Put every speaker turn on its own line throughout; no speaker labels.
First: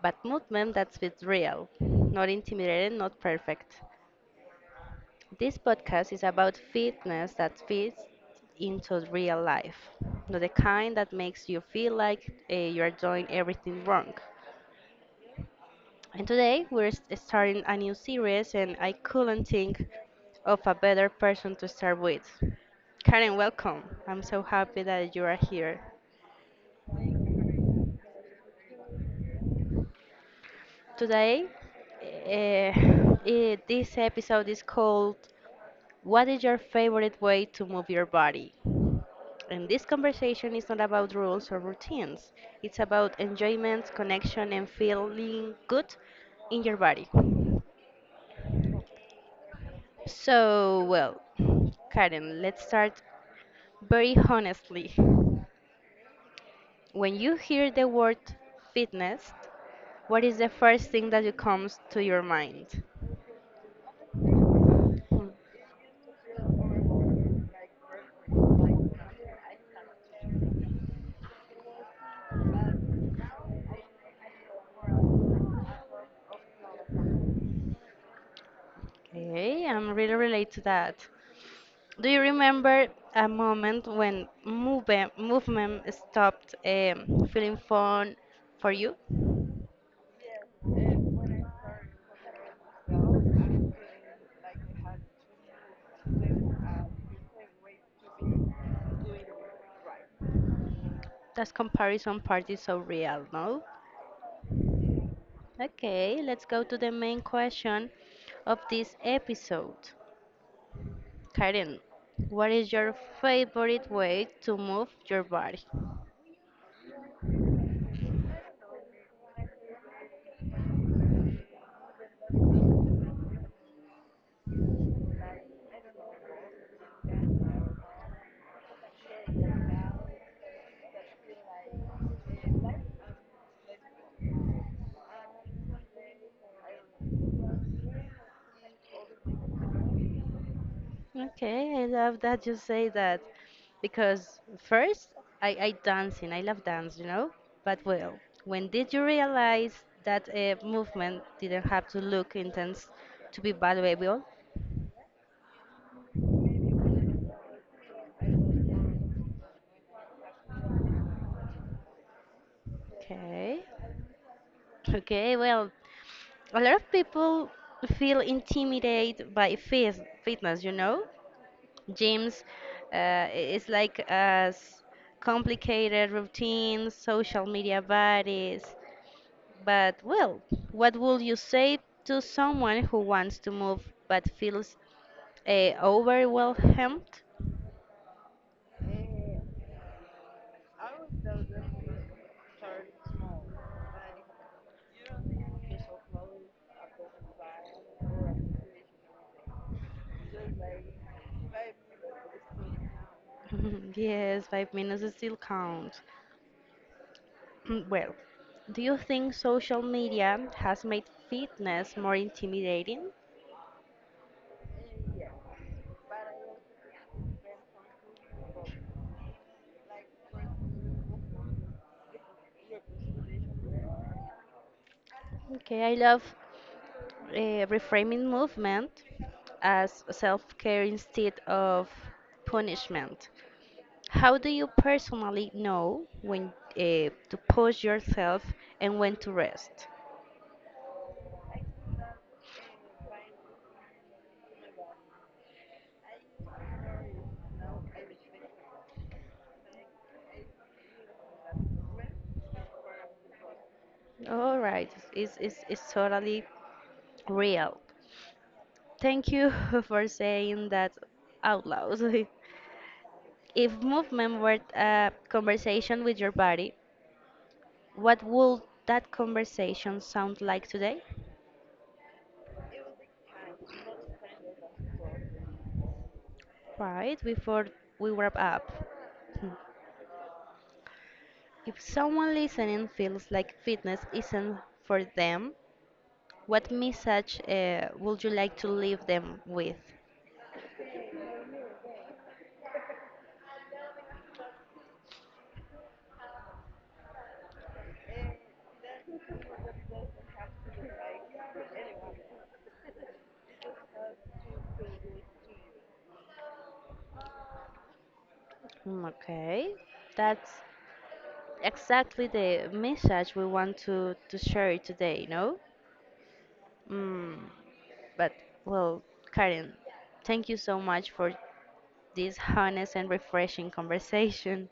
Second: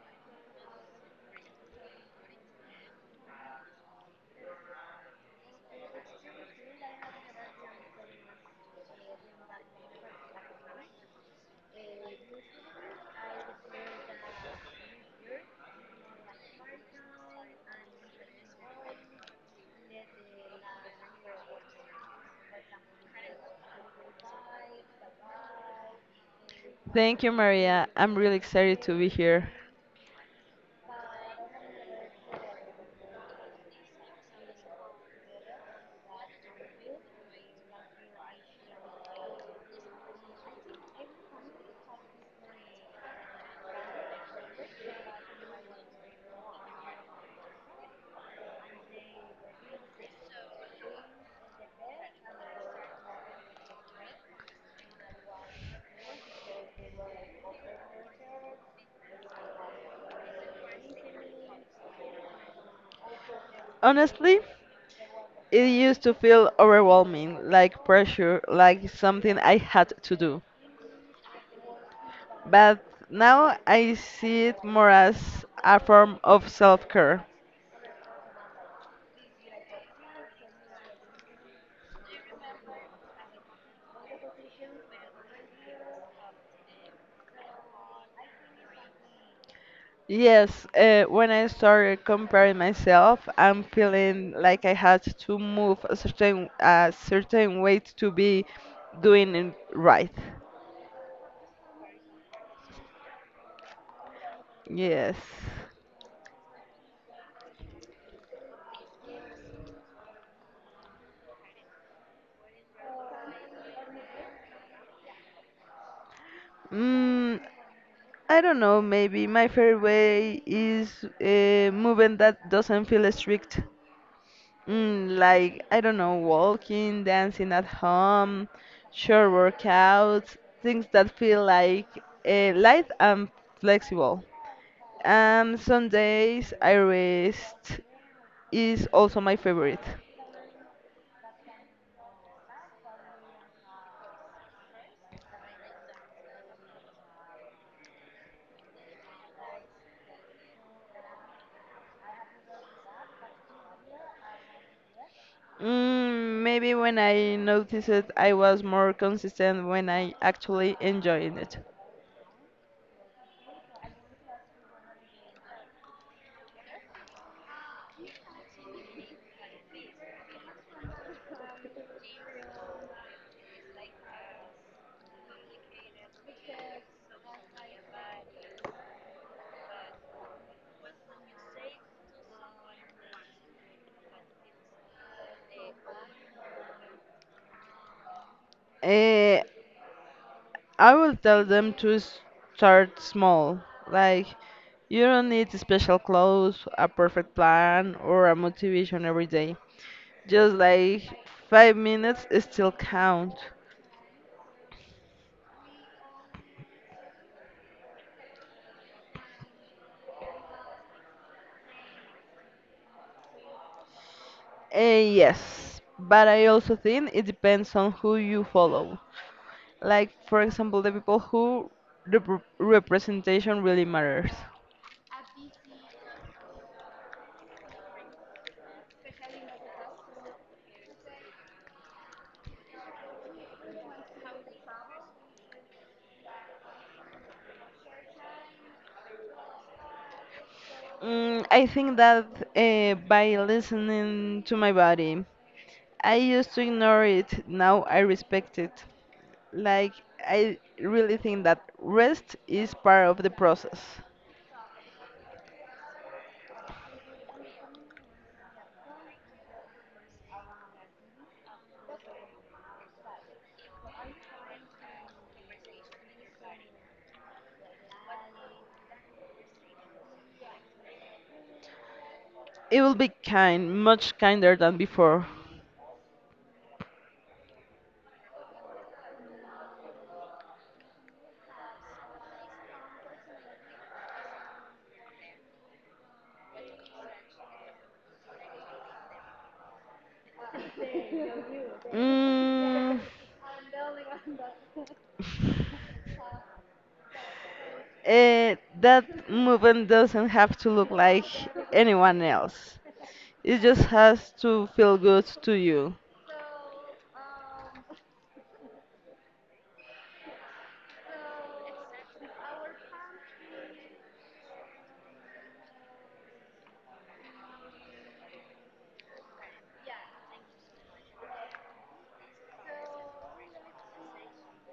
But movement that's with real, not intimidating, not perfect. This podcast is about fitness that fits into real life, not the kind that makes you feel like you are doing everything wrong. And today we're starting a new series, and I couldn't think of a better person to start with. Karen, welcome. I'm so happy that you are here.
Thank you, Maria. I'm really excited to be here.
Today, eh, this episode is called "What is your favorite way to move your body?" And this conversation is not about rules or routines, it's about enjoyment, connection, and feeling good in your body. So, well, Karen, let's start very honestly. When you hear the word fitness, what is the first thing that comes to your mind?
Honestly, it used to feel overwhelming, like pressure, like something I had to do. But now I see it more as a form of self care.
Okay, I'm really relate to that. Do you remember a moment when movement stopped feeling fun for you?
Yes, when I started comparing myself, I'm feeling like I had to move a certain way to be doing it right.
That comparison part is so real, no?
Yes.
Okay, let's go to the main question of this episode. Karen, what is your favorite way to move your body?
Mm, I don't know, maybe my favorite way is moving that doesn't feel strict. Like, I don't know, walking, dancing at home, short workouts, things that feel like light and flexible. Some days I rest is also my favorite.
Okay, I love that you say that because first I dancing, I love dance. But well, when did you realize that a movement didn't have to look intense to be valuable?
Maybe when I noticed it, I was more consistent when I actually enjoyed it.
Okay, okay. Well, a lot of people feel intimidated by fitness. Gyms, it's like as complicated routines, social media bodies. But, well, what would you say to someone who wants to move but feels overwhelmed?
Eh, I will tell them to start small. Like, you don't need special clothes, a perfect plan, or a motivation every day. Just like 5 minutes still count.
Yes, 5 minutes still count. Well, do you think social media has made fitness more intimidating?
Yes, but I also think it depends on who you follow. Like, for example, the people who representation really matters.
Okay, I love uh, reframing movement as self care instead of punishment. How do you personally know when to push yourself and when to rest?
I think that by listening to my body, I used to ignore it. Now I respect it. Like, I really think that rest is part of the process.
All right, it's totally real. Thank you for saying that out loud. If movement were a conversation with your body, what would that conversation sound like today?
It will be kind, much kinder than before.
Right, before we wrap up. Hmm. If someone listening feels like fitness isn't for them, what message would you like to leave them with?
Mm, that movement doesn't have to look like anyone else. It just has to feel good to you.
Okay, that's exactly the message we want to share today, you know? Mm, but, well, Karen, thank you so much for this honest and refreshing conversation.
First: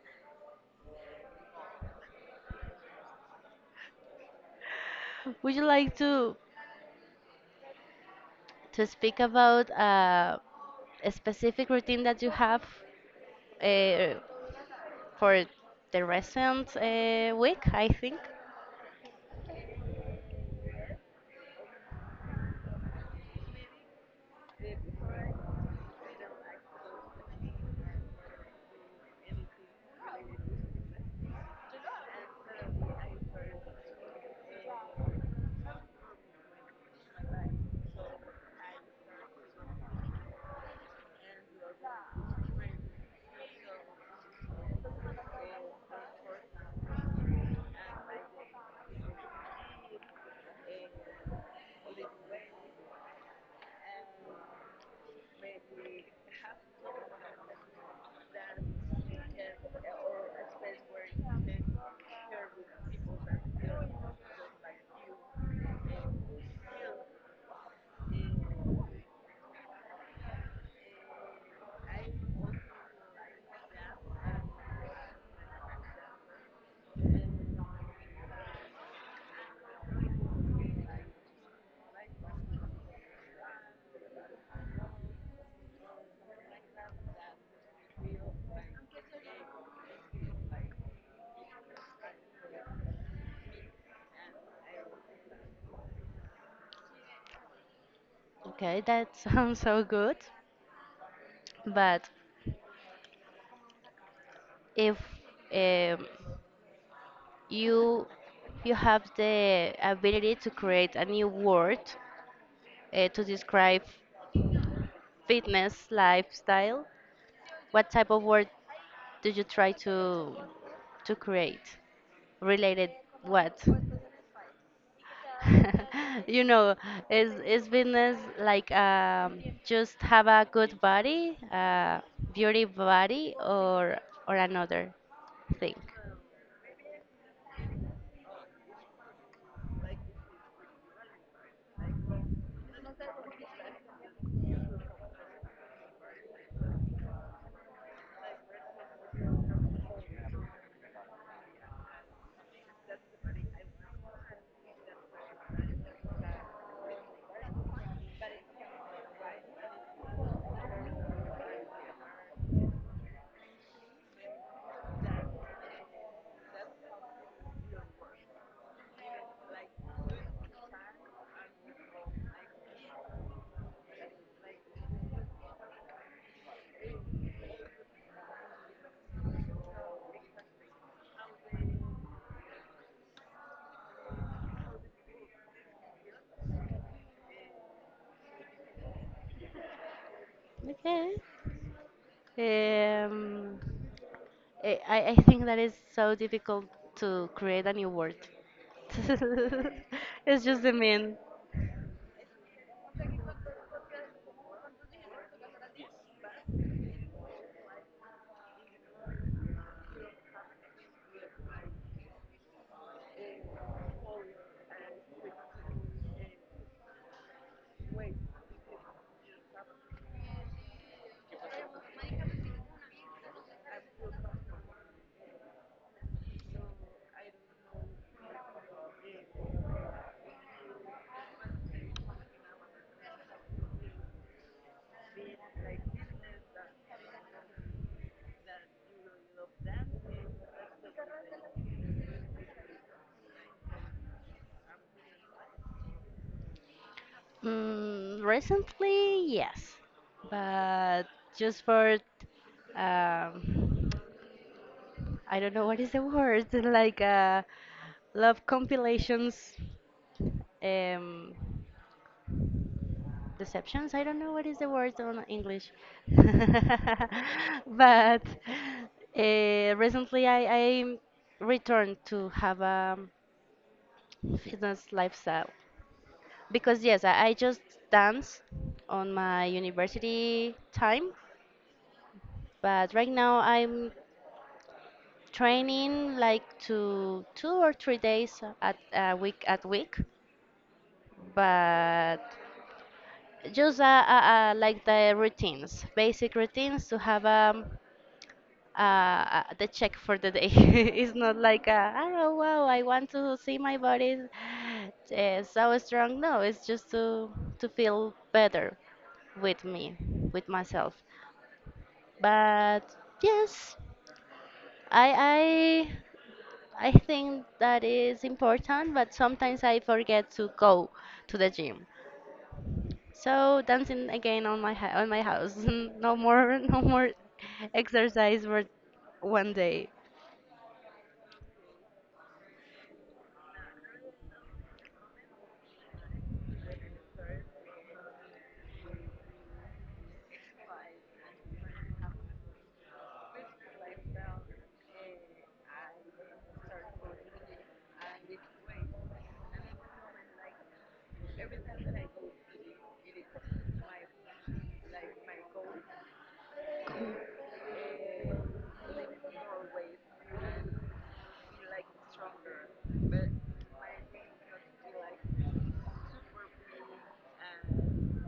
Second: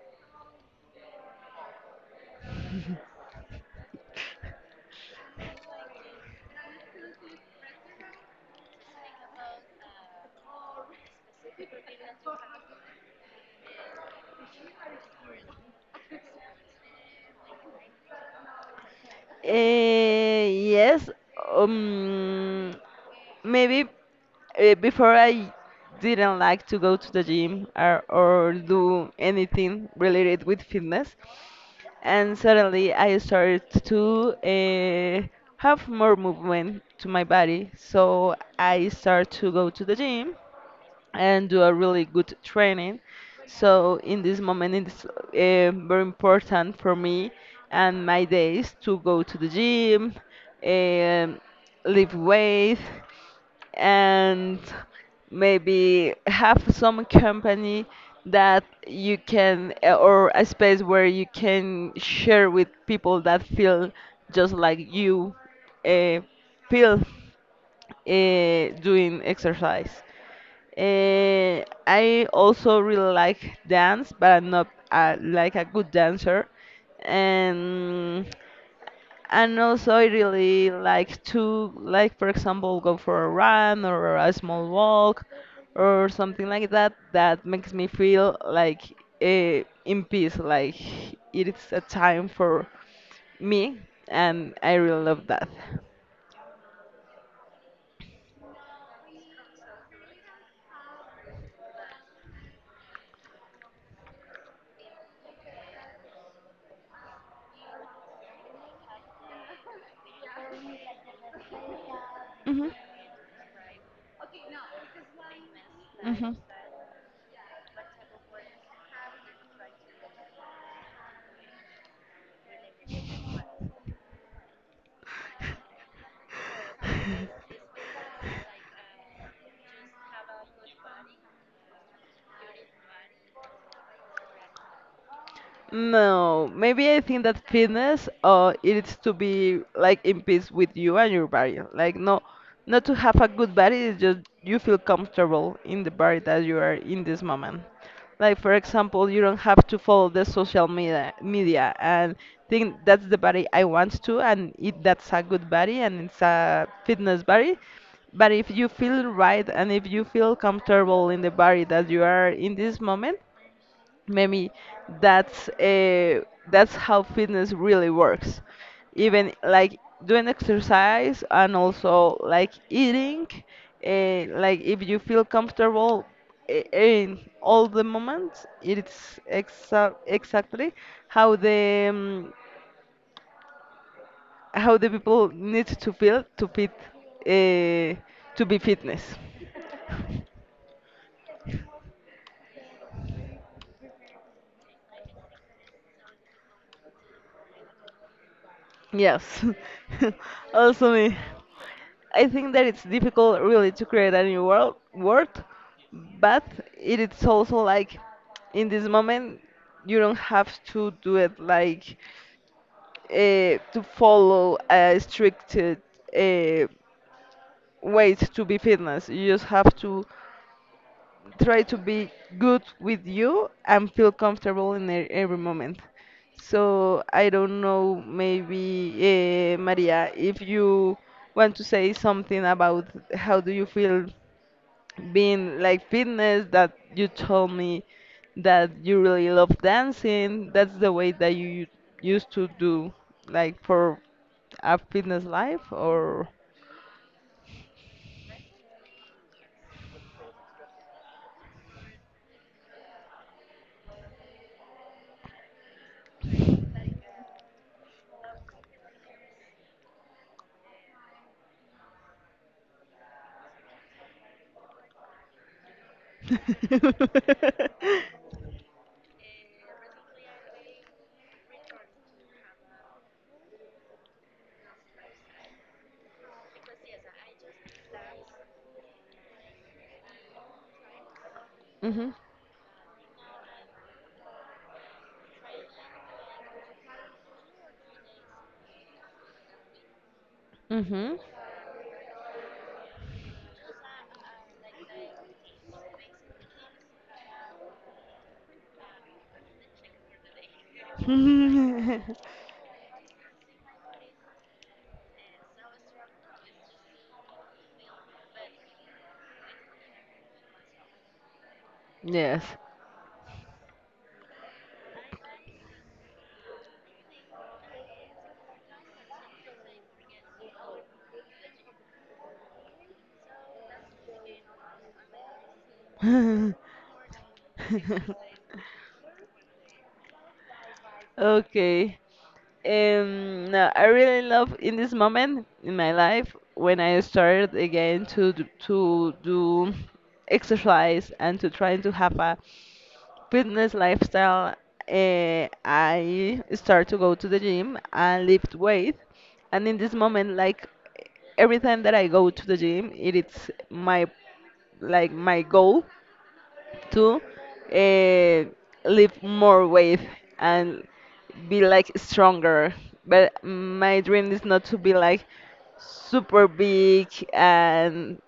Would you like to speak about a specific routine that you have uh, for the recent week, I think?
Yes, um, maybe before I didn't like to go to the gym or do anything related with fitness, and suddenly I started to have more movement to my body. So I start to go to the gym and do a really good training. So in this moment, it's very important for me and my days to go to the gym, um lift weight, and maybe have some company that you can or a space where you can share with people that feel just like you uh, feel doing exercise. I also really like dance, but I'm not like a good dancer. And also I really like to like for example go for a run or a small walk or something like that that makes me feel like in peace, like it is a time for me, and I really love that.
Okay, that sounds so good. But if um, you you have the ability to create a new word
Mhm.
to describe fitness
Mhm.
lifestyle, what type of word do you try to create related what you know is fitness like just have a good body beauty body or another thing,
No, maybe I think that fitness, it's to be like in peace with you and your body. Like no, not to have a good body is just you feel comfortable in the body that you are in this moment. Like for example, you don't have to follow the social media and think that's the body I want to, and it that's a good body and it's a fitness body. But if you feel right and if you feel comfortable in the body that you are in this moment, maybe that's that's how fitness really works even like doing exercise and also like eating like if you feel comfortable in all the moments it's exactly how the um, how the people need to feel to fit uh, to be fitness.
okay? Um, I think that is so difficult to create a new word.
Yes.
It's just the
Also
mean.
me, I think that it's difficult really to create a new world word, but it is also like in this moment you don't have to do it like to follow a strict way to be fitness. You just have to try to be good with you and feel comfortable in every moment. So I don't know, maybe Maria, if you want to say something about how do you feel being like fitness, that you told me that you really love dancing, that's the way that you used to do like for a fitness life or…
Recently, yes, but just for um, I don't know what is the word like love compilations. Um, Deceptions. I don't know what is the word on English, but recently I returned to have a fitness lifestyle because yes, I just dance on my university time,
Mhm.
but right now I'm training like to 2 or 3 days at a week at week,
Mhm.
but just like the routines, basic routines to have a the check for the day. It's not like, a, oh wow, I want to see my body so strong. No, it's just to feel better with me, with myself.
Yes.
But yes, I I I think that is important. But sometimes I forget to go to the gym. So dancing again on my on my house. No more no more exercise for one day.
Okay. And no, I really love in this moment in my life when I started again to to do exercise and to trying to have a fitness lifestyle. I start to go to the gym and lift weight, and in this moment, like every time that I go to the gym, it is my like my goal to uh, live more with and be like stronger. But my dream is not to be like super big and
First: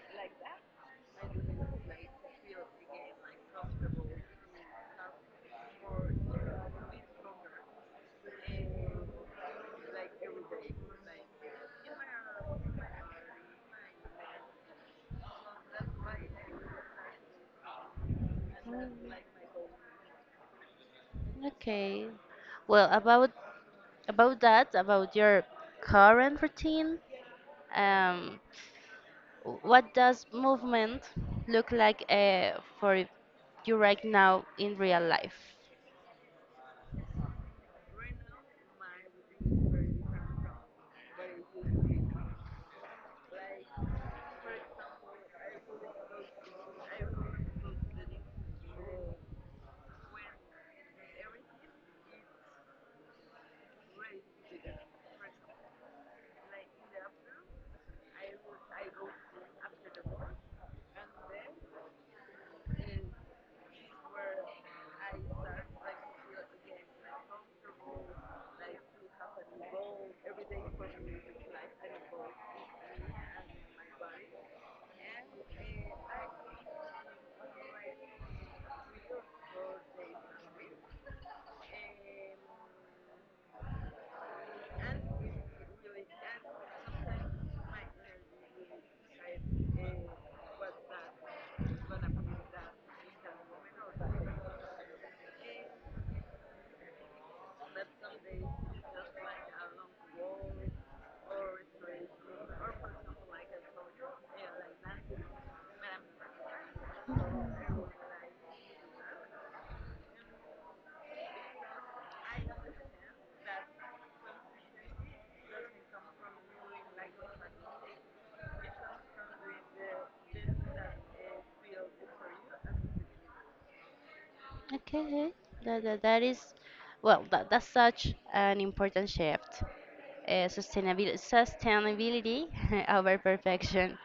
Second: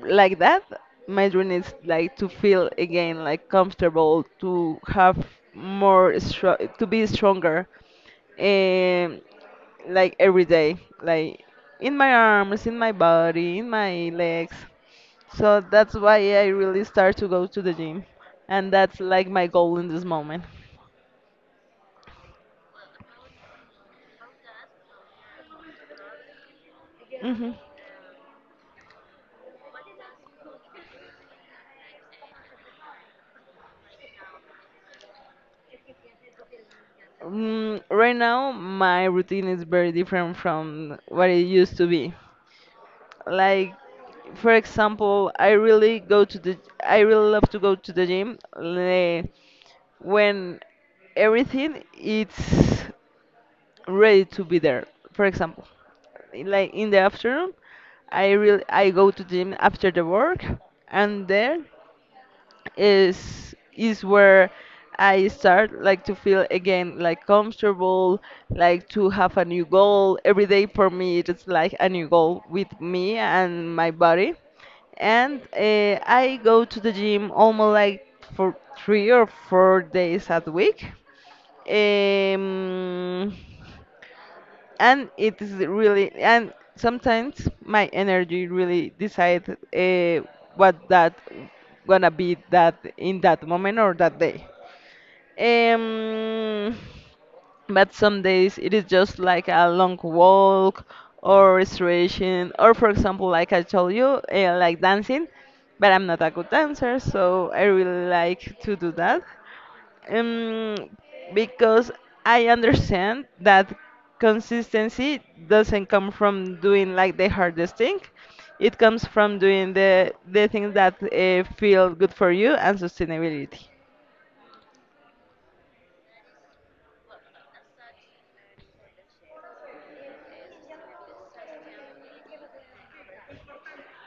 like that. My dream is like to feel again like comfortable, to have more str to be stronger, um, like every day, like in my arms, in my body, in my legs. So that's why I really start to go to the gym, and that's like my goal in this moment.
Okay. Well, about that, about your current routine,
Hmm.
um, what does movement look like for you right now in real life?
Right now, my routine is very different from what it used to be. Like, for example, I really love to go to the gym when everything it's ready to be there. For example, like in the afternoon, I go to the gym after the work, and there is where I start like to feel again like comfortable, like to have a new goal. Every day for me it's like a new goal with me and my body. And I go to the gym almost like for 3 or 4 days a week. Um, and it is really and sometimes my energy really decides what that gonna be that in that moment or that day, um but some days it is just like a long walk or restoration or for example like I told you, like dancing, but I'm not a good dancer, so I really like to do that, um, because I understand that consistency doesn't come from doing like the hardest thing. It comes from doing the things that feel good for you and sustainability.
Okay, that is, well, that's such an important shift. Sustainability over perfection.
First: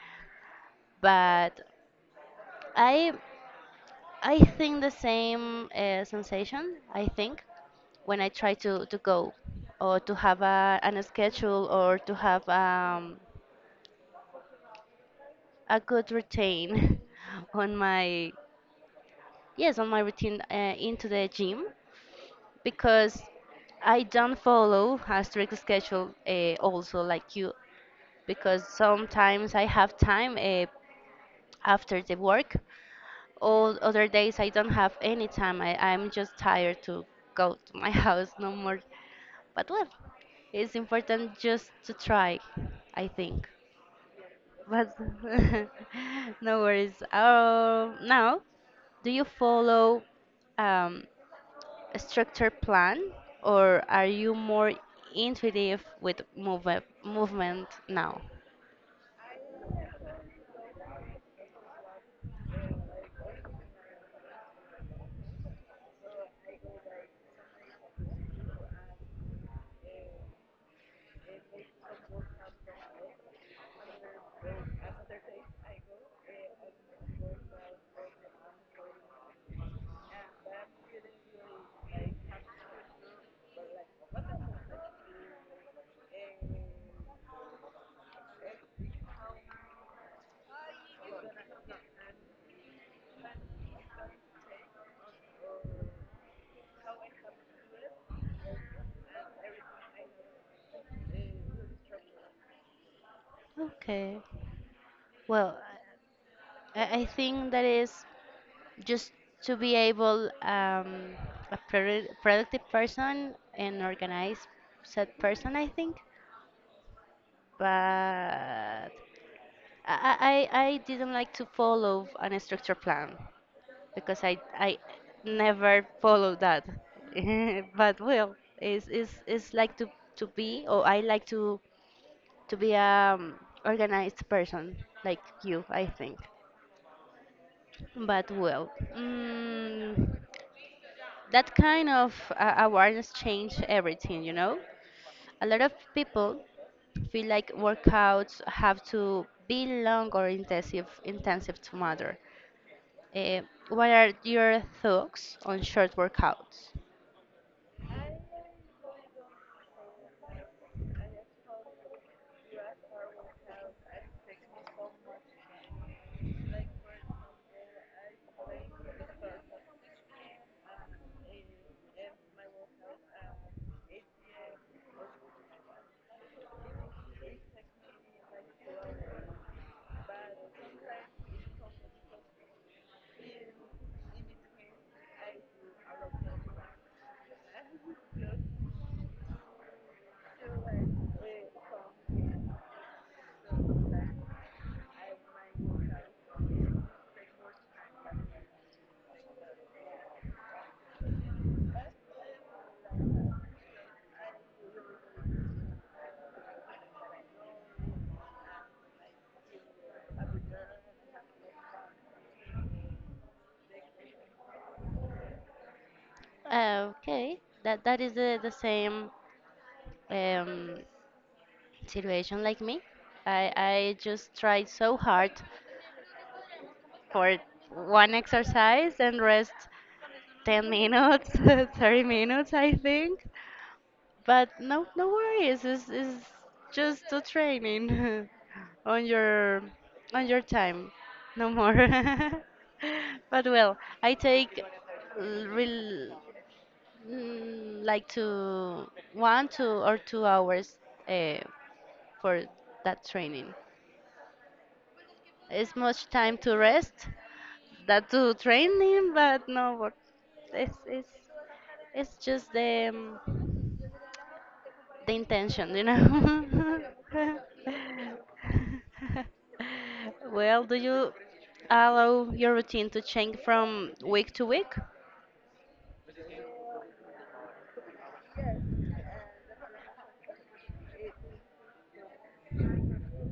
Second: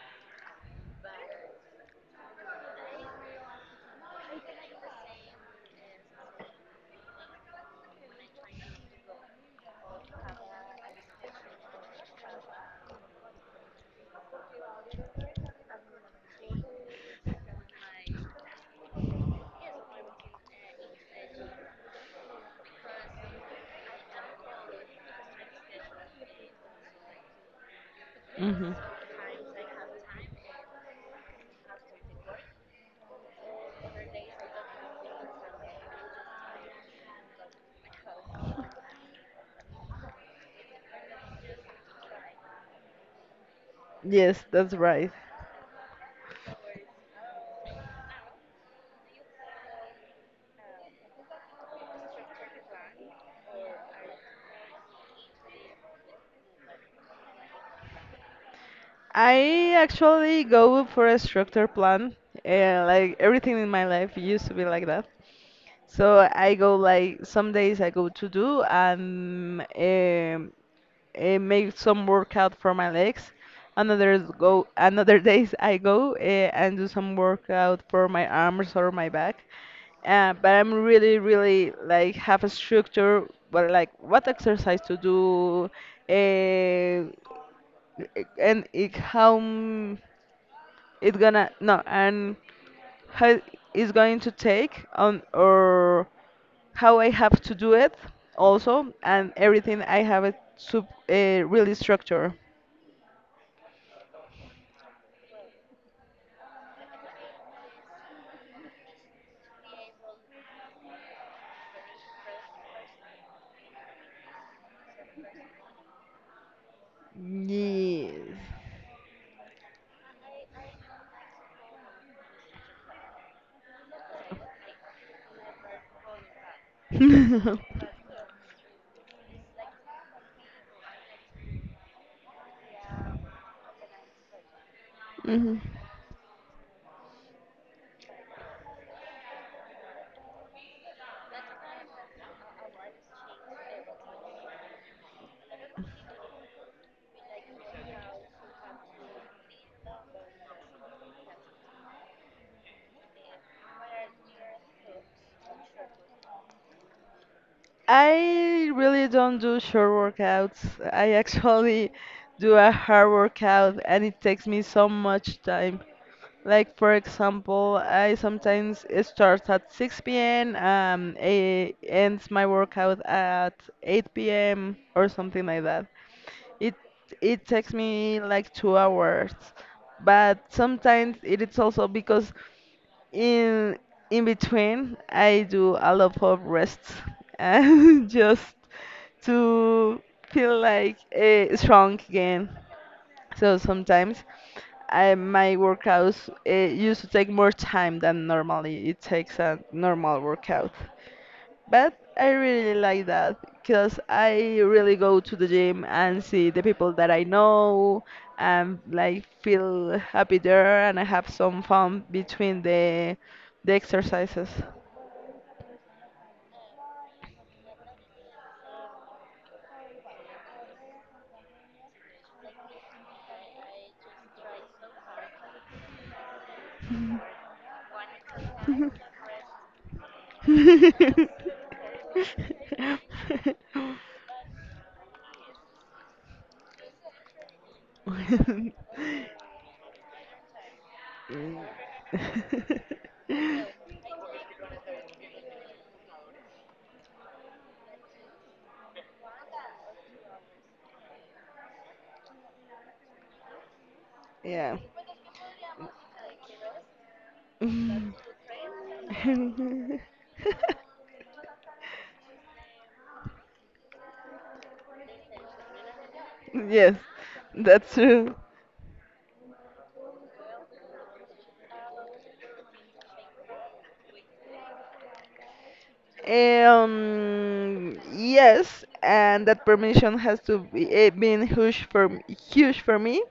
But I, I think the same sensation, I think. When I try to go or to have an schedule or to have a good routine on my yes on my routine into the gym, because I don't follow a strict schedule also like you, because
Hmm.
sometimes I have time after the work, all other days I don't have any time, I'm just tired to go to my house no more. But well, it's important just to try, I think.
Yes, that's
But
right.
no worries. Now, do you follow um, a structured plan or are you more intuitive with movement now?
I actually go for a structured plan. Like everything in my life used to be like that. So I go like some days I go to do and make some workout for my legs. Another days I go and do some workout for my arms or my back. But I'm really like have a structure, but like what exercise to do, uh, and it, it gonna no and how it's going to take on or how I have to do it also, and everything I have it really structured.
Okay. Well, I think that is just to be able a productive person and organized set person, I think. but
Yes.
I, I, I I didn't like to follow an structured plan because I never follow that. But well, it's like to be, or I like to be organized person like
Mhm.
you, I think. But well, mm, that kind of awareness changed everything, you know? A lot of people feel like workouts have to be long or intensive to matter. Eh, what are your thoughts on short workouts?
I really don't do short workouts. I actually do a hard workout and it takes me so much time. Like for example, I sometimes it starts at 6 p.m. A ends my workout at 8 p.m. or something like that. It it takes me like 2 hours, but sometimes it is also because in in between I do a lot of rests and just to feel like strong again. So sometimes my workouts used to take more time than normally it takes a normal workout. But I really like that because I really go to the gym and see the people that I know and like feel happy there and I have some fun between the exercises.
Okay, that is the same um, situation like me. I just try so hard for one exercise and rest 10 minutes, 30 minutes, I think. But no, no worries. It's just a training on your on your time, no more. But well, I take real like to one, 2 or 2 hours uh, for that training.
Yeah.
It's much time to rest, that
Mm.
to training, but no, but it's it's it's just um, the intention, you know.
Yes, that's true.
Well, do you allow your routine to change from week to week?
Yes, and that permission has to be been huge for huge for me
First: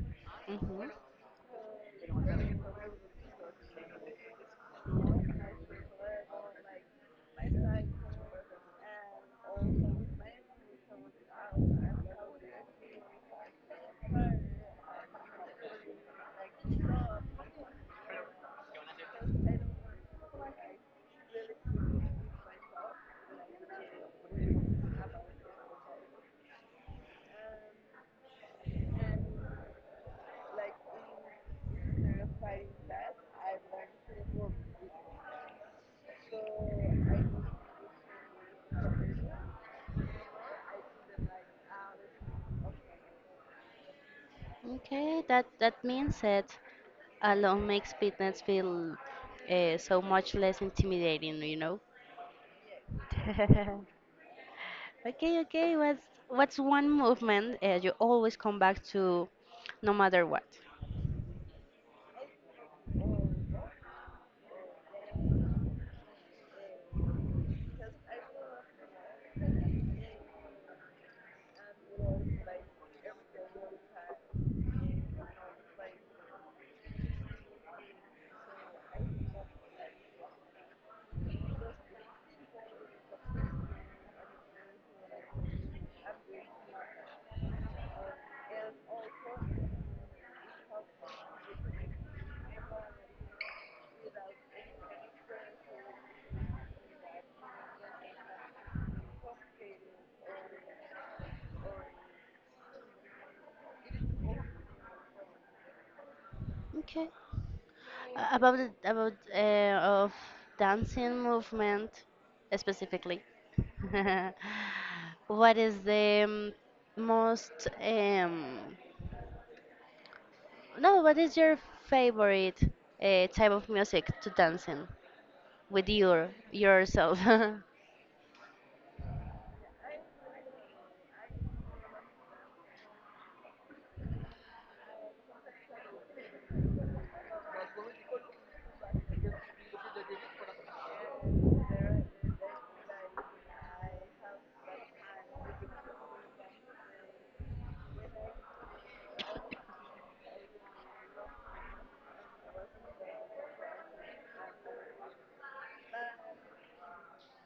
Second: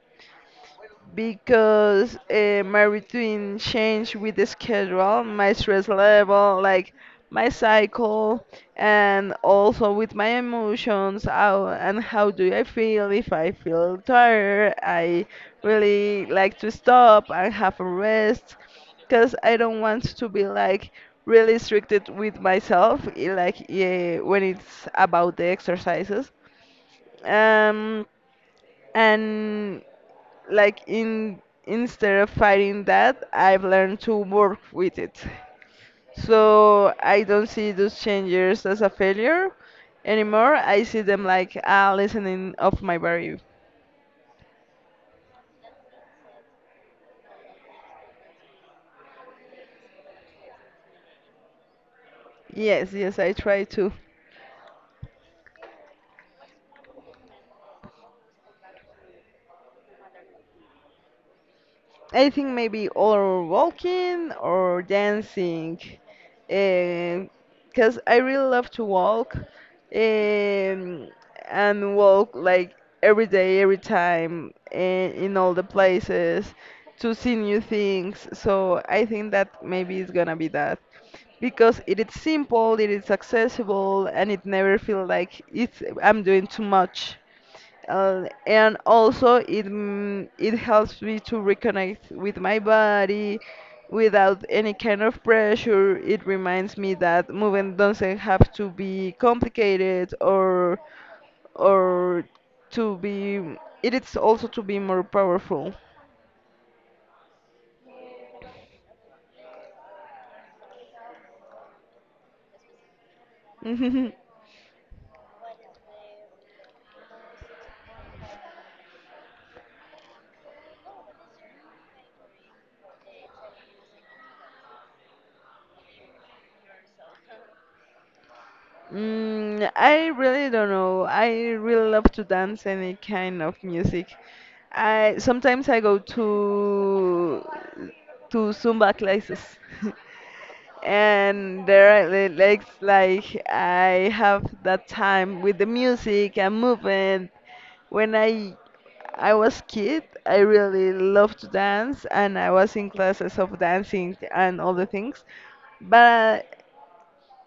Hmm.
because my routine changed with the schedule, my stress level, like my cycle, and also with my emotions. How and how do I feel? If I feel tired, I really like to stop and have a rest, because I don't want to be like really stricted with myself, like, yeah, when it's about the exercises. Um, and like in instead of fighting that, I've learned to work with it, so I don't see those changes as a failure anymore. I see them like a lessening of my value.
Okay, that means that alone makes fitness feel so much less intimidating.
Yes. Yes, I try to.
Okay, okay. What's one movement you always come back to, no matter what?
I think maybe or walking or dancing, because I really love to walk, and walk like every day, every time, in all the places to see new things. So I think that maybe it's gonna be that because it is simple, it is accessible, and it never feels like it's I'm doing too much. And also it helps me to reconnect with my body without any kind of pressure. It reminds me that movement doesn't have to be complicated or to be it is also to be more powerful.
Okay. About about of dancing movement specifically, what is the most no? What is your favorite type of music to dancing with yourself?
I really don't know. I really love to dance any kind of music. I sometimes I go to Zumba classes. And there are the legs like I have that time with the music and movement. When I was kid, I really loved to dance and I was in classes of dancing and all the things. But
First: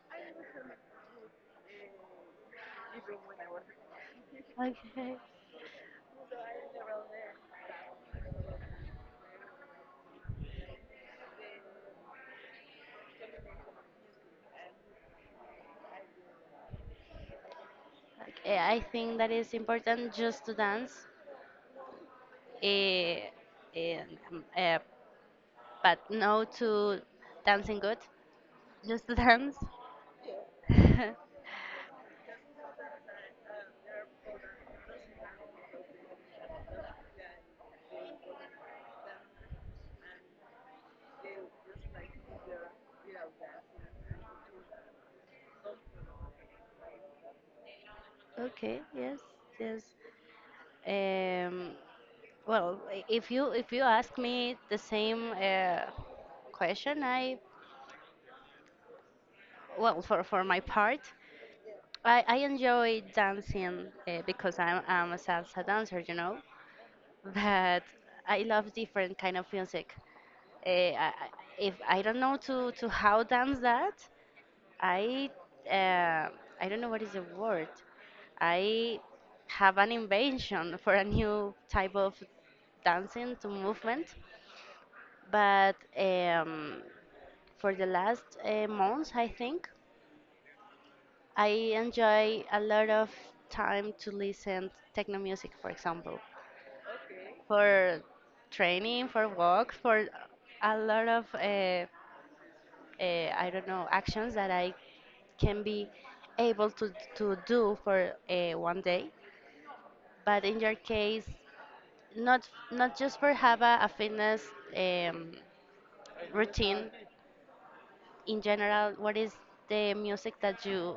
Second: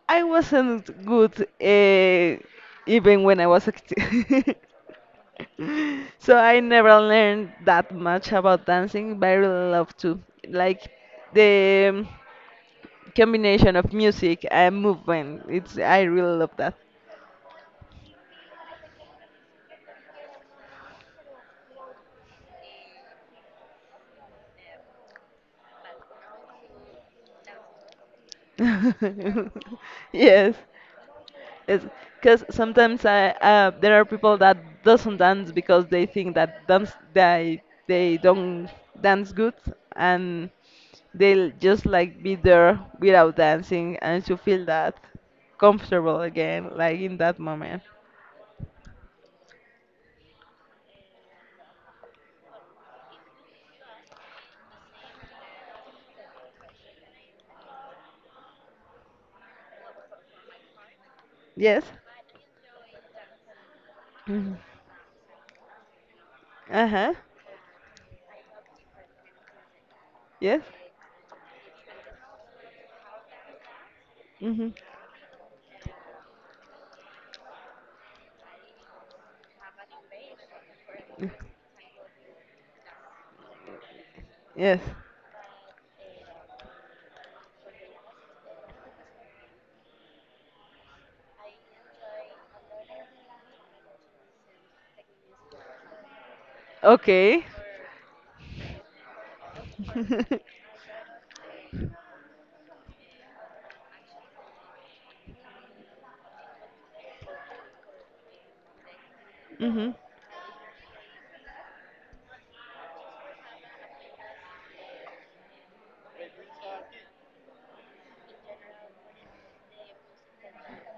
I wasn't good, even when I was active.
Okay.
So I never learned that much about dancing, but I really love to. Like the combination of music and movement. It's I really love that.
Okay, I think that is important just to dance, eh, and, but no to dancing good, just to dance.
Yes. Because sometimes there are people that doesn't dance because they think that dance they don't dance good and they'll just like be there without dancing and to feel that comfortable again, like in that moment.
Okay, yes, yes. Um, well, if you ask me the same question, I well for my part,
Yes.
I enjoy dancing
Mhm.
because I'm a salsa dancer.
Uh huh.
But I love different kind of music.
Yes.
Uh, I, I- if I don't know to how dance that,
Mhm.
I uh, I don't know what is the word. I have an invention for a new type of dancing to movement,
Yes.
but for the last months, I think I enjoy a lot of time to listen techno music, for example,
Okay.
for training, for work, for a lot of I don't know actions that I can be able to do for one day.
Mhm.
But in your case, not just for have a fitness um, routine. In general, what is the music that you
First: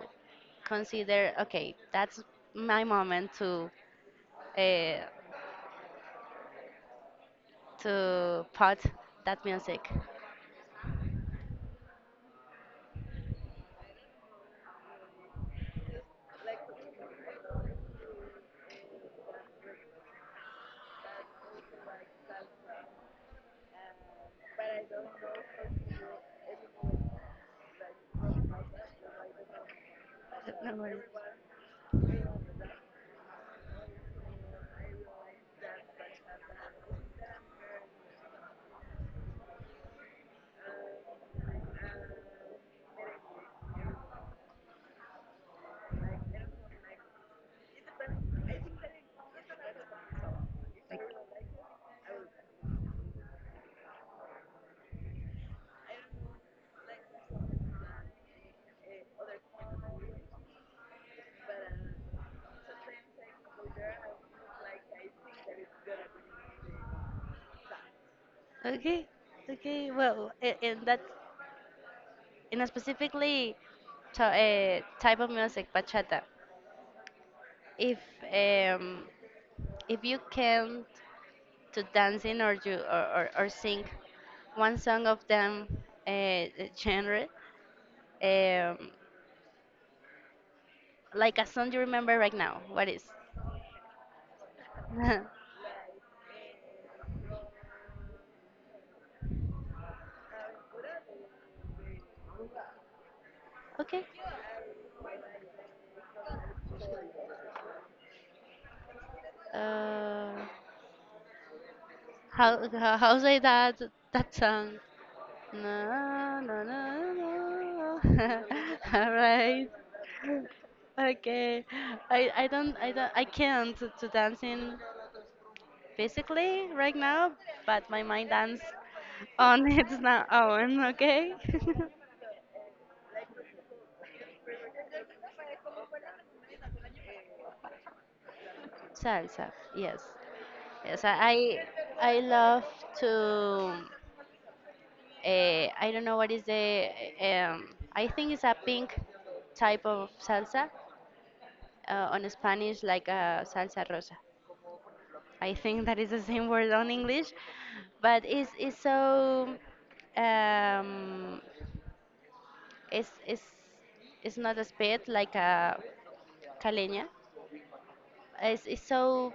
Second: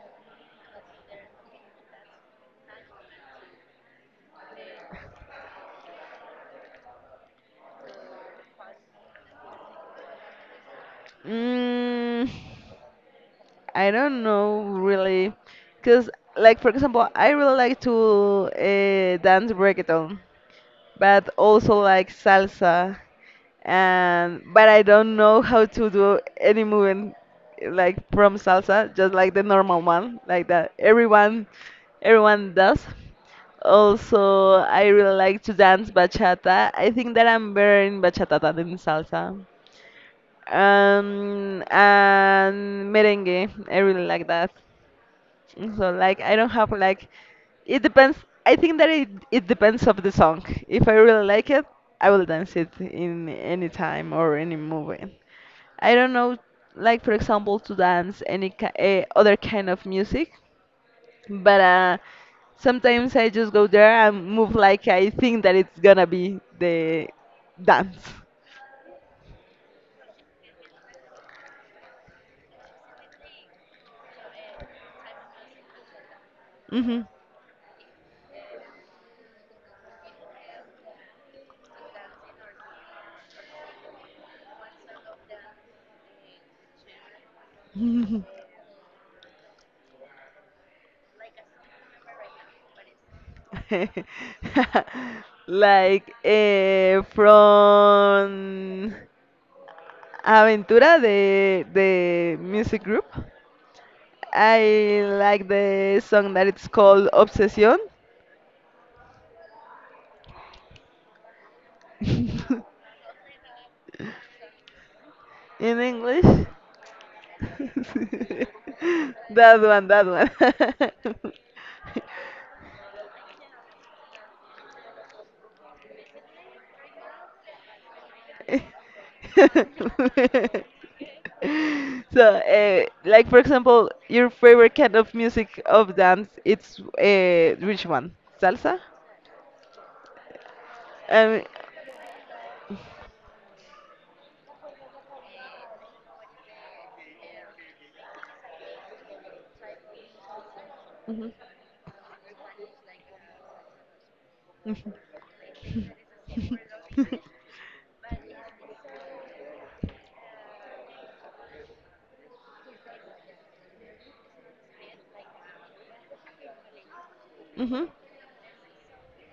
consider? Okay, that's my moment uh, to put that music.
Mm. I don't know really, because like for example, I really like to dance reggaeton, but also like salsa, and but I don't know how to do any movement like from salsa, just like the normal one, like that everyone does. Also, I really like to dance bachata. I think that I'm better in bachata than in salsa. And merengue, I really like that. So like I don't have like it depends. I think that it depends of the song. If I really like it, I will dance it in any time or any movie. I don't know like for example to dance other kind of music, but sometimes I just go there and move like I think that it's gonna be the dance.
Okay, okay. Well, in a specifically type of music, bachata.
Mhm.
If um, if you can to dancing or you or sing one song of them uh, genre, um, like a song you remember right now, what is
Like from Aventura the music group.
okay
I like the song that it's called Obsession
uh,
in
how say that song,
English.
no no no no. All
That
right.
one, that one.
Okay, I can't to dancing physically right now, but my mind dance on its own, okay?
So, like for example, your favorite kind of music of dance, it's which one? Salsa?
Salsa, yes. Yes, I
Um,
I I love to I don't know what is the I think it's a pink type of salsa
mhm,
on Spanish like a salsa rosa.
mhm,
I think that is the same word on English, but it's so um it's it's it's not a spit like a Kalenia.
mhm, mhm,
It's so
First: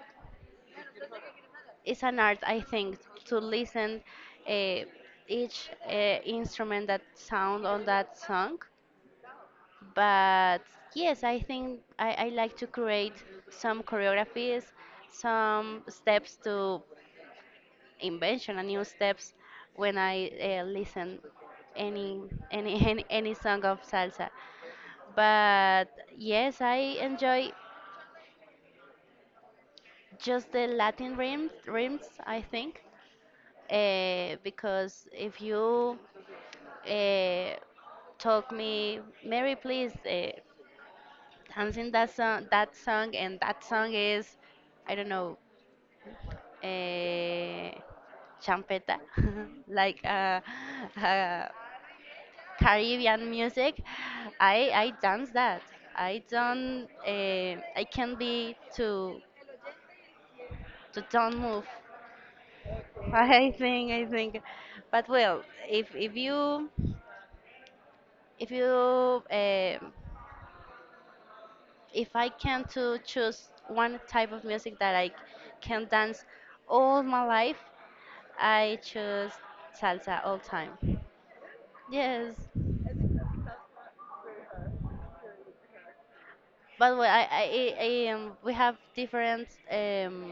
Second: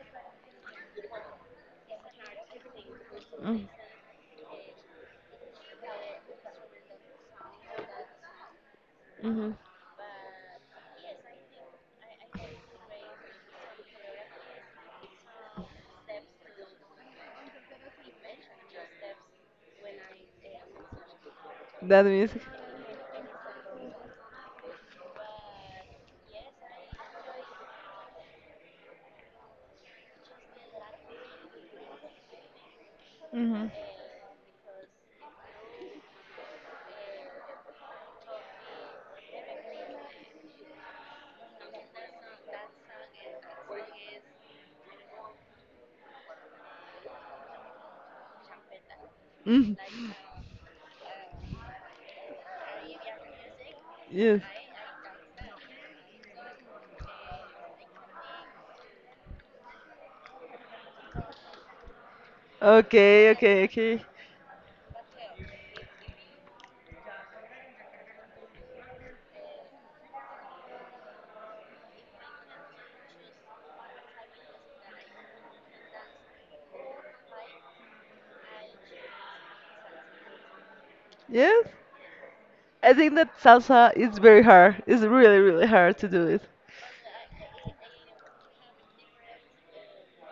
it's an art, I think, to listen uh, each instrument that sound on that song.
mhm.
But yes, I think I like to create some choreographies, some steps to invention and new steps when I listen
That
any,
music.
any any song of salsa. But yes, I enjoy just the Latin rhythms I think
Mm-hmm.
because if you uh, told me, Mary, please dancing that song, and that song is, I don't know, uh, champeta,
Hmm.
like uh, Caribbean music.
Yes.
I dance that. I don't. I can be to don't move.
Okay, okay, okay.
I think, but well, if if you If you, um if I can to choose one type of music that I can dance all my life, I choose salsa all time.
Yes.
Yes,
I think that salsa is very hard. It's really, really hard to do it.
but we, I, we have different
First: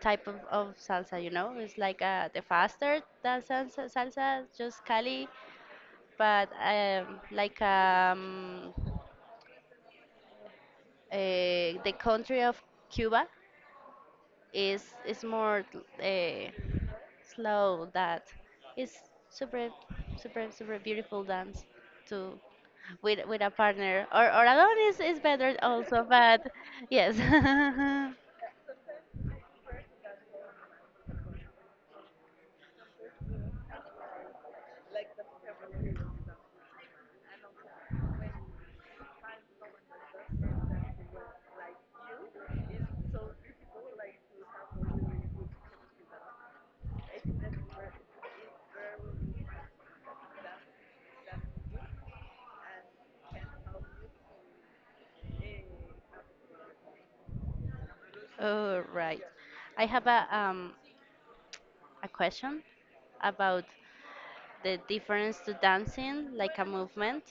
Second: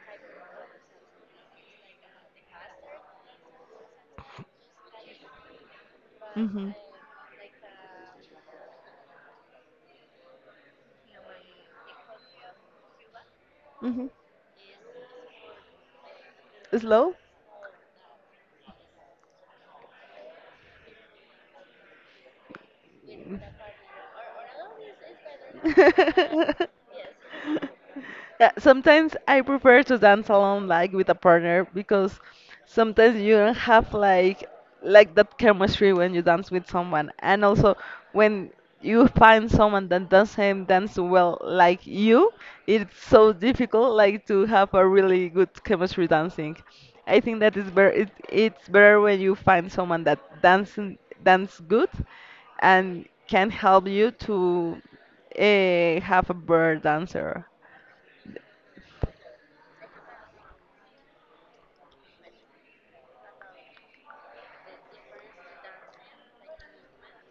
type of salsa. You know, it's like the faster that salsa just Cali, but
Mm-hmm.
like uh, the country of Cuba
Mm-hmm.
is more uh,
Slow?
slow that is super super super beautiful dance to with a partner or alone is better also, but yes.
Yeah, sometimes I prefer to dance alone, like with a partner, because sometimes you don't have like that chemistry when you dance with someone, and also when you find someone that doesn't dance well like you, it's so difficult like to have a really good chemistry dancing. I think that is better. It's better when you find someone that dances dance good and can help you to have a better dancer.
All right. I have a question about the difference to dancing like a movement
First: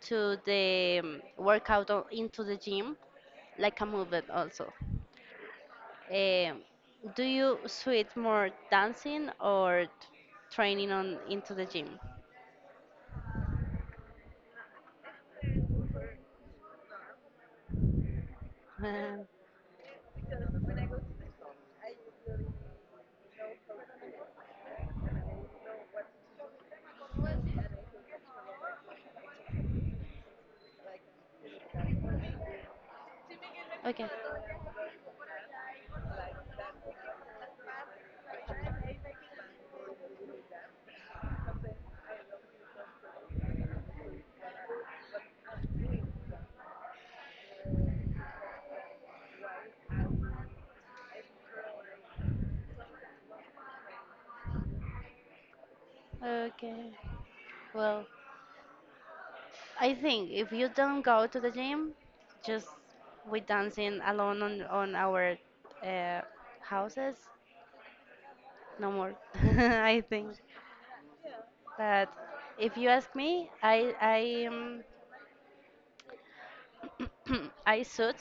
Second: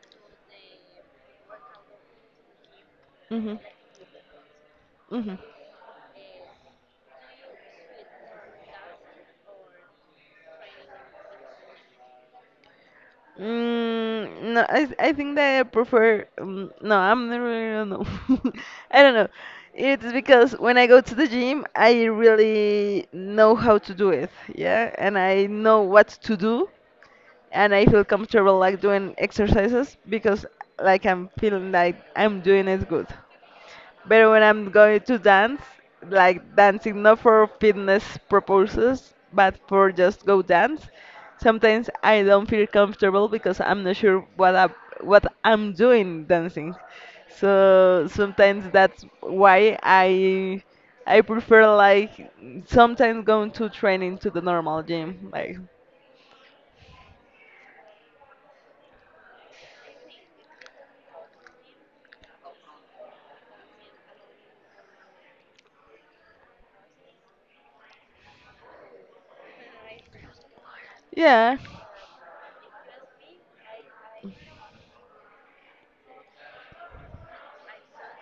to the workout into the gym
Hmm.
like a movement also.
Mhm.
Eh, do you sweat more dancing or training on into the gym?
Mm, no, I think that I prefer. No, I'm not really. I don't know. I don't know. It's because when I go to the gym, I really know how to do it. Yeah, and I know what to do, and I feel comfortable like doing exercises because like I'm feeling like I'm doing it good.
Okay,
But when I'm going to dance, like dancing not for fitness purposes, but for just go dance, sometimes I don't feel comfortable because I'm not sure what I'm doing dancing. So sometimes that's why I prefer like sometimes going to training to the normal gym. Like
okay. Well, I think if you don't go to the gym, just with dancing alone on our uh, houses, no more. I think.
yeah,
But if you ask me, I I suit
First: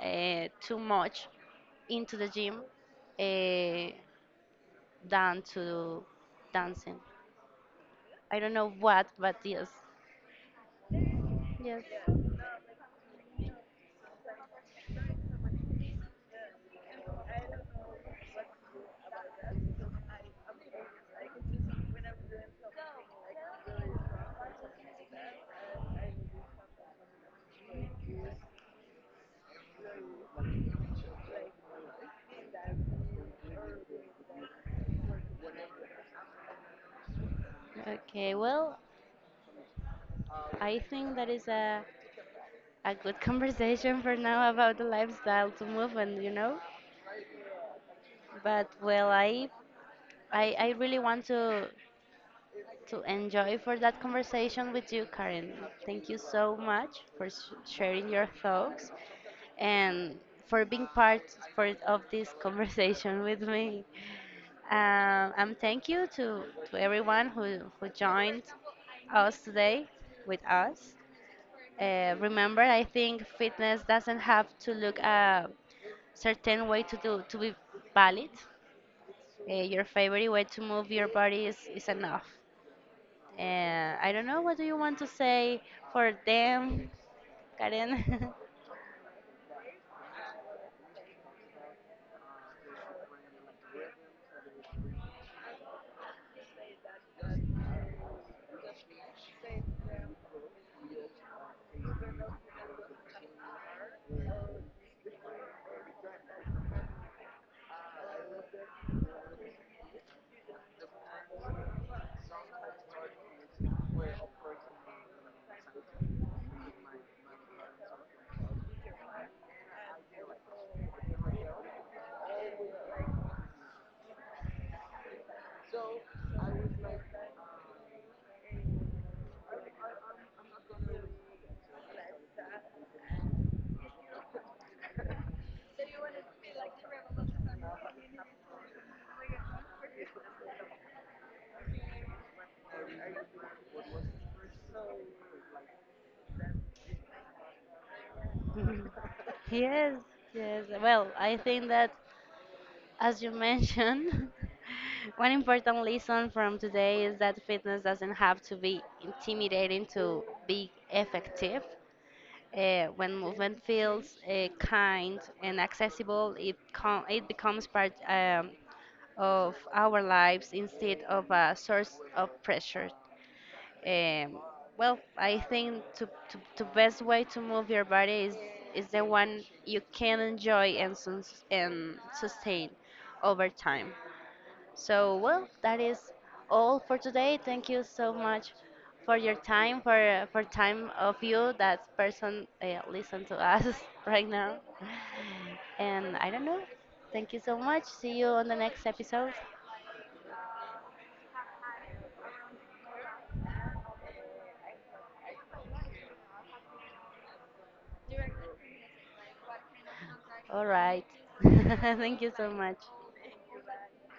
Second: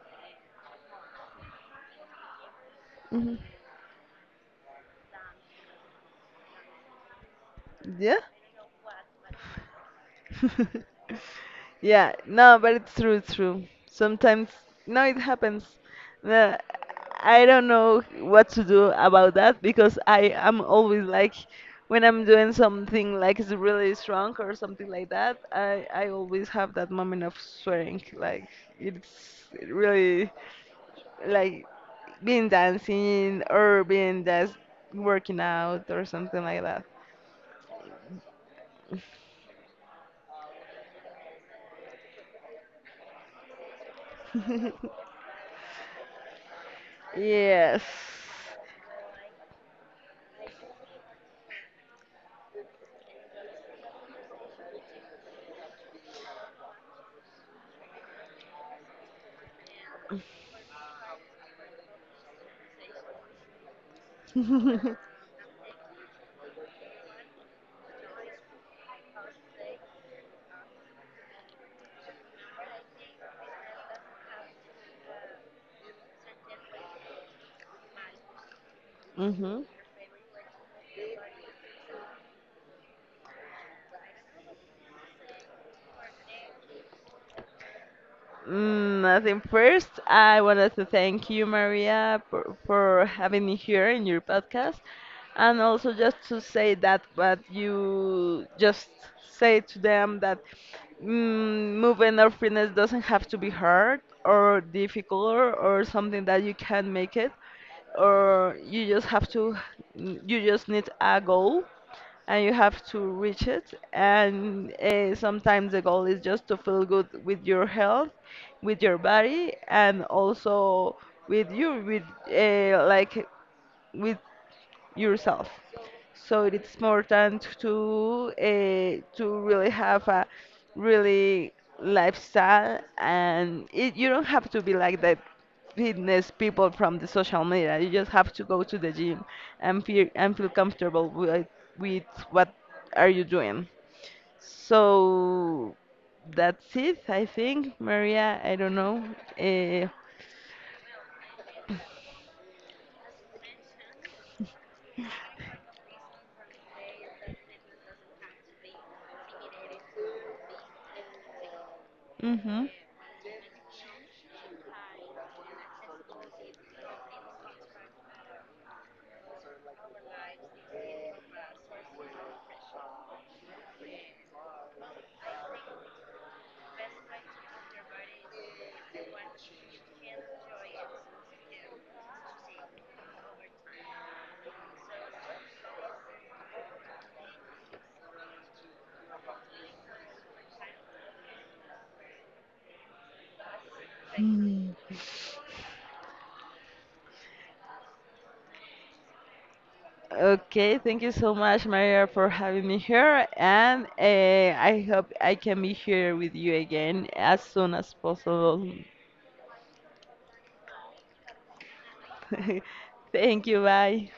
too much into the gym.
hmm,
Uh, than to dancing.
yeah.
I don't know what, but yes. Yes.
Yeah, no, but it's true, it's true. Sometimes, no, it happens. Uh, I don't know what to do about that because I am always like, when I'm doing something like it's really strong or something like that, I always have that moment of swearing. Like it's really like being dancing or being just working out or something like that.
Okay, well, I think that is a good conversation for now about the lifestyle to move and you know.
Yes.
But well, I really want to enjoy for that conversation with you, Karen. Thank you so much for sharing your thoughts and for being part of this conversation with me. And thank you to everyone who joined us today with us. Remember, I think fitness doesn't have to look a certain way to be valid.
Mhm.
Your favorite way to move your body is enough. Uh, I don't know what do you want to say for them, Karen.
Mm, nothing. First, I wanted to thank you, Maria, for having me here in your podcast, and also just to say that what you just say to them that mm, moving or fitness doesn't have to be hard or difficult or something that you can make it, or you just have to, you just need a goal and you have to reach it. And sometimes the goal is just to feel good with your health, with your body, and also with you, with like with yourself. So it is important to really have a really lifestyle, and it, you don't have to be like the fitness people from the social media. You just have to go to the gym and feel comfortable with what are you doing. So that's it, I think, Maria. I don't know. Uh,
Yes, yes. Well, I think that. As you mentioned, one important lesson from today is that fitness doesn't have to be intimidating to be effective.
mhm.
When movement feels kind and accessible, it becomes part of our lives instead of a source of pressure. Um, well, I think the best way to move your body is the one you can enjoy and sustain over time. So, well, that is all for today. Thank you so much for your time, for time of you that person listen to us right now. And I don't know. Thank you so much. See you on the next episode.
Okay, thank you so much, Maria, for having me here, and I hope I can be here with you again as soon as possible.
All right. Thank you so much.
Thank you, bye.